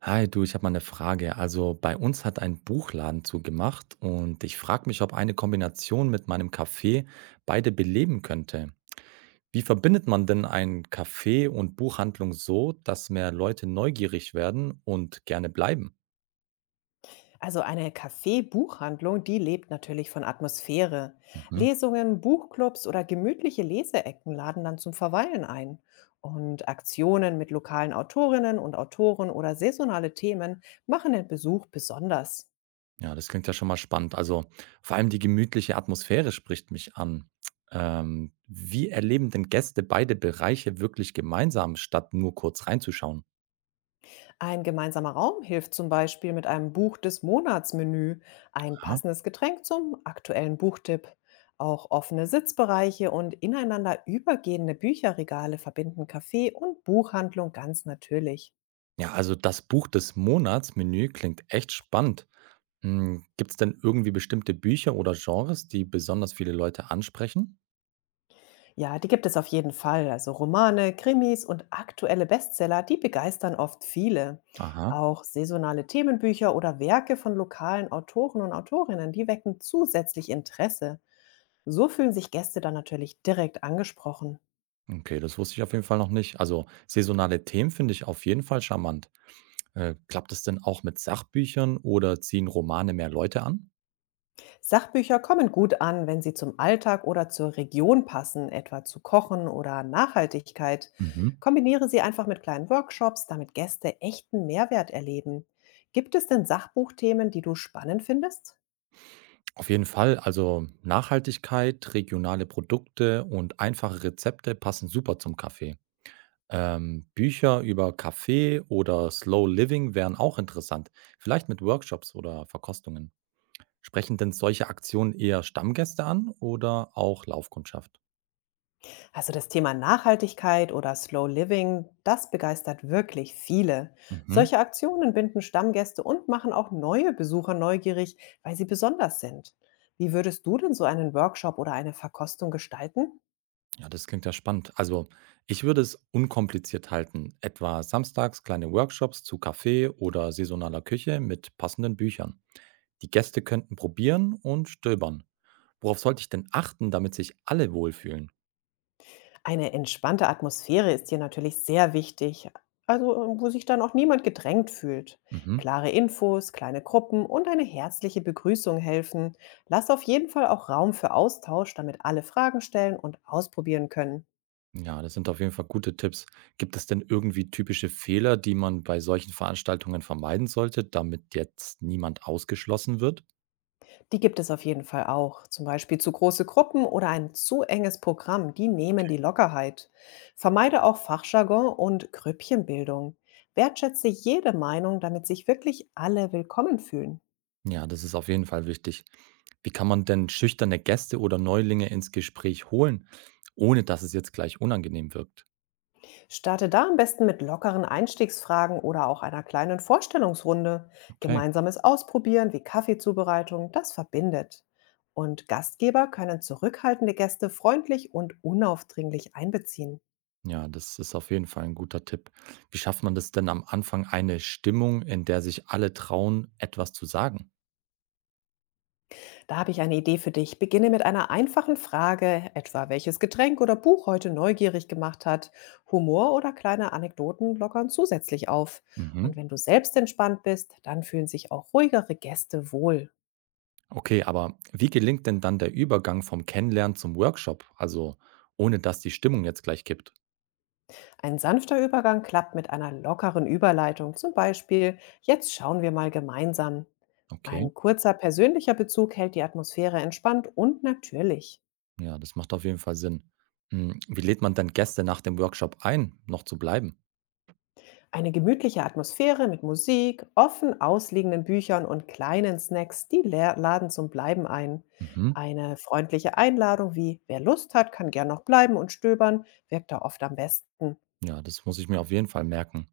Hi, du, ich habe mal eine Frage. Also bei uns hat ein Buchladen zugemacht und ich frage mich, ob eine Kombination mit meinem Café beide beleben könnte. Wie verbindet man denn ein Café und Buchhandlung so, dass mehr Leute neugierig werden und gerne bleiben? Also eine Café-Buchhandlung, die lebt natürlich von Atmosphäre. Mhm. Lesungen, Buchclubs oder gemütliche Leseecken laden dann zum Verweilen ein. Und Aktionen mit lokalen Autorinnen und Autoren oder saisonale Themen machen den Besuch besonders. Ja, das klingt ja schon mal spannend. Also vor allem die gemütliche Atmosphäre spricht mich an. Wie erleben denn Gäste beide Bereiche wirklich gemeinsam, statt nur kurz reinzuschauen? Ein gemeinsamer Raum hilft zum Beispiel mit einem Buch des Monatsmenü, ein passendes Getränk zum aktuellen Buchtipp. Auch offene Sitzbereiche und ineinander übergehende Bücherregale verbinden Café und Buchhandlung ganz natürlich. Ja, also das Buch des Monats-Menü klingt echt spannend. Hm, gibt es denn irgendwie bestimmte Bücher oder Genres, die besonders viele Leute ansprechen? Ja, die gibt es auf jeden Fall. Also Romane, Krimis und aktuelle Bestseller, die begeistern oft viele. Aha, Auch saisonale Themenbücher oder Werke von lokalen Autoren und Autorinnen, die wecken zusätzlich Interesse. So fühlen sich Gäste dann natürlich direkt angesprochen. okay, das wusste ich auf jeden Fall noch nicht. Also saisonale Themen finde ich auf jeden Fall charmant. Klappt es denn auch mit Sachbüchern oder ziehen Romane mehr Leute an? Sachbücher kommen gut an, wenn sie zum Alltag oder zur Region passen, etwa zu Kochen oder Nachhaltigkeit. Mhm. Kombiniere sie einfach mit kleinen Workshops, damit Gäste echten Mehrwert erleben. Gibt es denn Sachbuchthemen, die du spannend findest? Auf jeden Fall, also Nachhaltigkeit, regionale Produkte und einfache Rezepte passen super zum Kaffee. Bücher über Kaffee oder Slow Living wären auch interessant, vielleicht mit Workshops oder Verkostungen. Sprechen denn solche Aktionen eher Stammgäste an oder auch Laufkundschaft? Also das Thema Nachhaltigkeit oder Slow Living, das begeistert wirklich viele. Mhm. Solche Aktionen binden Stammgäste und machen auch neue Besucher neugierig, weil sie besonders sind. Wie würdest du denn so einen Workshop oder eine Verkostung gestalten? Ja, das klingt ja spannend. Also, ich würde es unkompliziert halten, etwa samstags kleine Workshops zu Kaffee oder saisonaler Küche mit passenden Büchern. Die Gäste könnten probieren und stöbern. Worauf sollte ich denn achten, damit sich alle wohlfühlen? Eine entspannte Atmosphäre ist hier natürlich sehr wichtig, also wo sich dann auch niemand gedrängt fühlt. Mhm. Klare Infos, kleine Gruppen und eine herzliche Begrüßung helfen. Lass auf jeden Fall auch Raum für Austausch, damit alle Fragen stellen und ausprobieren können. Ja, das sind auf jeden Fall gute Tipps. Gibt es denn irgendwie typische Fehler, die man bei solchen Veranstaltungen vermeiden sollte, damit jetzt niemand ausgeschlossen wird? Die gibt es auf jeden Fall auch. Zum Beispiel zu große Gruppen oder ein zu enges Programm, die nehmen die Lockerheit. Vermeide auch Fachjargon und Grüppchenbildung. Wertschätze jede Meinung, damit sich wirklich alle willkommen fühlen. Ja, das ist auf jeden Fall wichtig. Wie kann man denn schüchterne Gäste oder Neulinge ins Gespräch holen, ohne dass es jetzt gleich unangenehm wirkt? Starte da am besten mit lockeren Einstiegsfragen oder auch einer kleinen Vorstellungsrunde. Okay. Gemeinsames Ausprobieren wie Kaffeezubereitung, das verbindet. Und Gastgeber können zurückhaltende Gäste freundlich und unaufdringlich einbeziehen. Ja, das ist auf jeden Fall ein guter Tipp. Wie schafft man das denn am Anfang eine Stimmung, in der sich alle trauen, etwas zu sagen? Da habe ich eine Idee für dich. Beginne mit einer einfachen Frage, etwa welches Getränk oder Buch heute neugierig gemacht hat. Humor oder kleine Anekdoten lockern zusätzlich auf. Mhm. Und wenn du selbst entspannt bist, dann fühlen sich auch ruhigere Gäste wohl. Okay, aber wie gelingt denn dann der Übergang vom Kennenlernen zum Workshop? Also, ohne dass die Stimmung jetzt gleich kippt. Ein sanfter Übergang klappt mit einer lockeren Überleitung, zum Beispiel, jetzt schauen wir mal gemeinsam. Okay, Ein kurzer persönlicher Bezug hält die Atmosphäre entspannt und natürlich. ja, das macht auf jeden Fall Sinn. Hm, wie lädt man denn Gäste nach dem Workshop ein, noch zu bleiben? Eine gemütliche Atmosphäre mit Musik, offen ausliegenden Büchern und kleinen Snacks, die laden zum Bleiben ein. Mhm. Eine freundliche Einladung wie wer Lust hat, kann gern noch bleiben und stöbern, wirkt da oft am besten. Ja, das muss ich mir auf jeden Fall merken.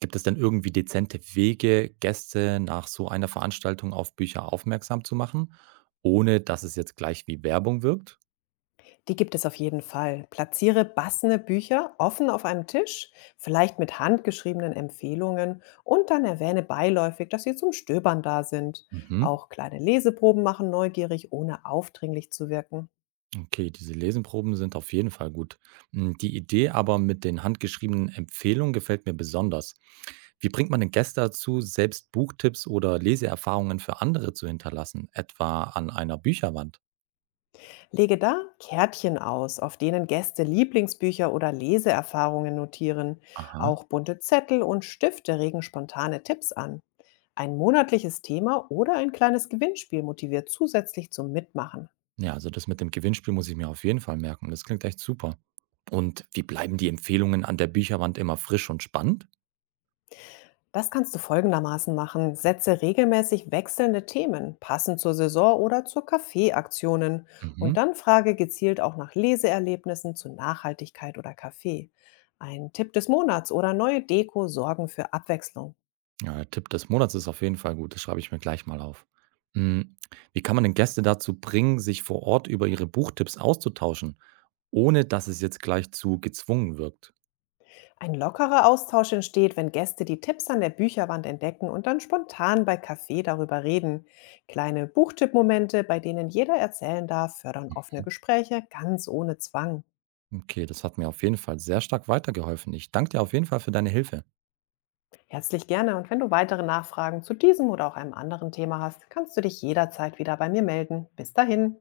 Gibt es denn irgendwie dezente Wege, Gäste nach so einer Veranstaltung auf Bücher aufmerksam zu machen, ohne dass es jetzt gleich wie Werbung wirkt? Die gibt es auf jeden Fall. Platziere passende Bücher offen auf einem Tisch, vielleicht mit handgeschriebenen Empfehlungen und dann erwähne beiläufig, dass sie zum Stöbern da sind. Mhm. Auch kleine Leseproben machen neugierig, ohne aufdringlich zu wirken. Okay, diese Lesenproben sind auf jeden Fall gut. Mm, die Idee aber mit den handgeschriebenen Empfehlungen gefällt mir besonders. Wie bringt man den Gäste dazu, selbst Buchtipps oder Leseerfahrungen für andere zu hinterlassen, etwa an einer Bücherwand? Lege da Kärtchen aus, auf denen Gäste Lieblingsbücher oder Leseerfahrungen notieren. Aha. Auch bunte Zettel und Stifte regen spontane Tipps an. Ein monatliches Thema oder ein kleines Gewinnspiel motiviert zusätzlich zum Mitmachen. Ja, also das mit dem Gewinnspiel muss ich mir auf jeden Fall merken. Das klingt echt super. Und wie bleiben die Empfehlungen an der Bücherwand immer frisch und spannend? Das kannst du folgendermaßen machen. Setze regelmäßig wechselnde Themen, passend zur Saison oder zur Kaffeeaktionen. Und Mhm. dann frage gezielt auch nach Leseerlebnissen zu Nachhaltigkeit oder Kaffee. Ein Tipp des Monats oder neue Deko sorgen für Abwechslung. Ja, der Tipp des Monats ist auf jeden Fall gut. Das schreibe ich mir gleich mal auf. Mm, wie kann man den Gäste dazu bringen, sich vor Ort über ihre Buchtipps auszutauschen, ohne dass es jetzt gleich zu gezwungen wirkt? Ein lockerer Austausch entsteht, wenn Gäste die Tipps an der Bücherwand entdecken und dann spontan bei Kaffee darüber reden. Kleine Buchtippmomente, bei denen jeder erzählen darf, fördern offene Gespräche ganz ohne Zwang. Okay, das hat mir auf jeden Fall sehr stark weitergeholfen. Ich danke dir auf jeden Fall für deine Hilfe. Herzlich gerne und wenn du weitere Nachfragen zu diesem oder auch einem anderen Thema hast, kannst du dich jederzeit wieder bei mir melden. Bis dahin.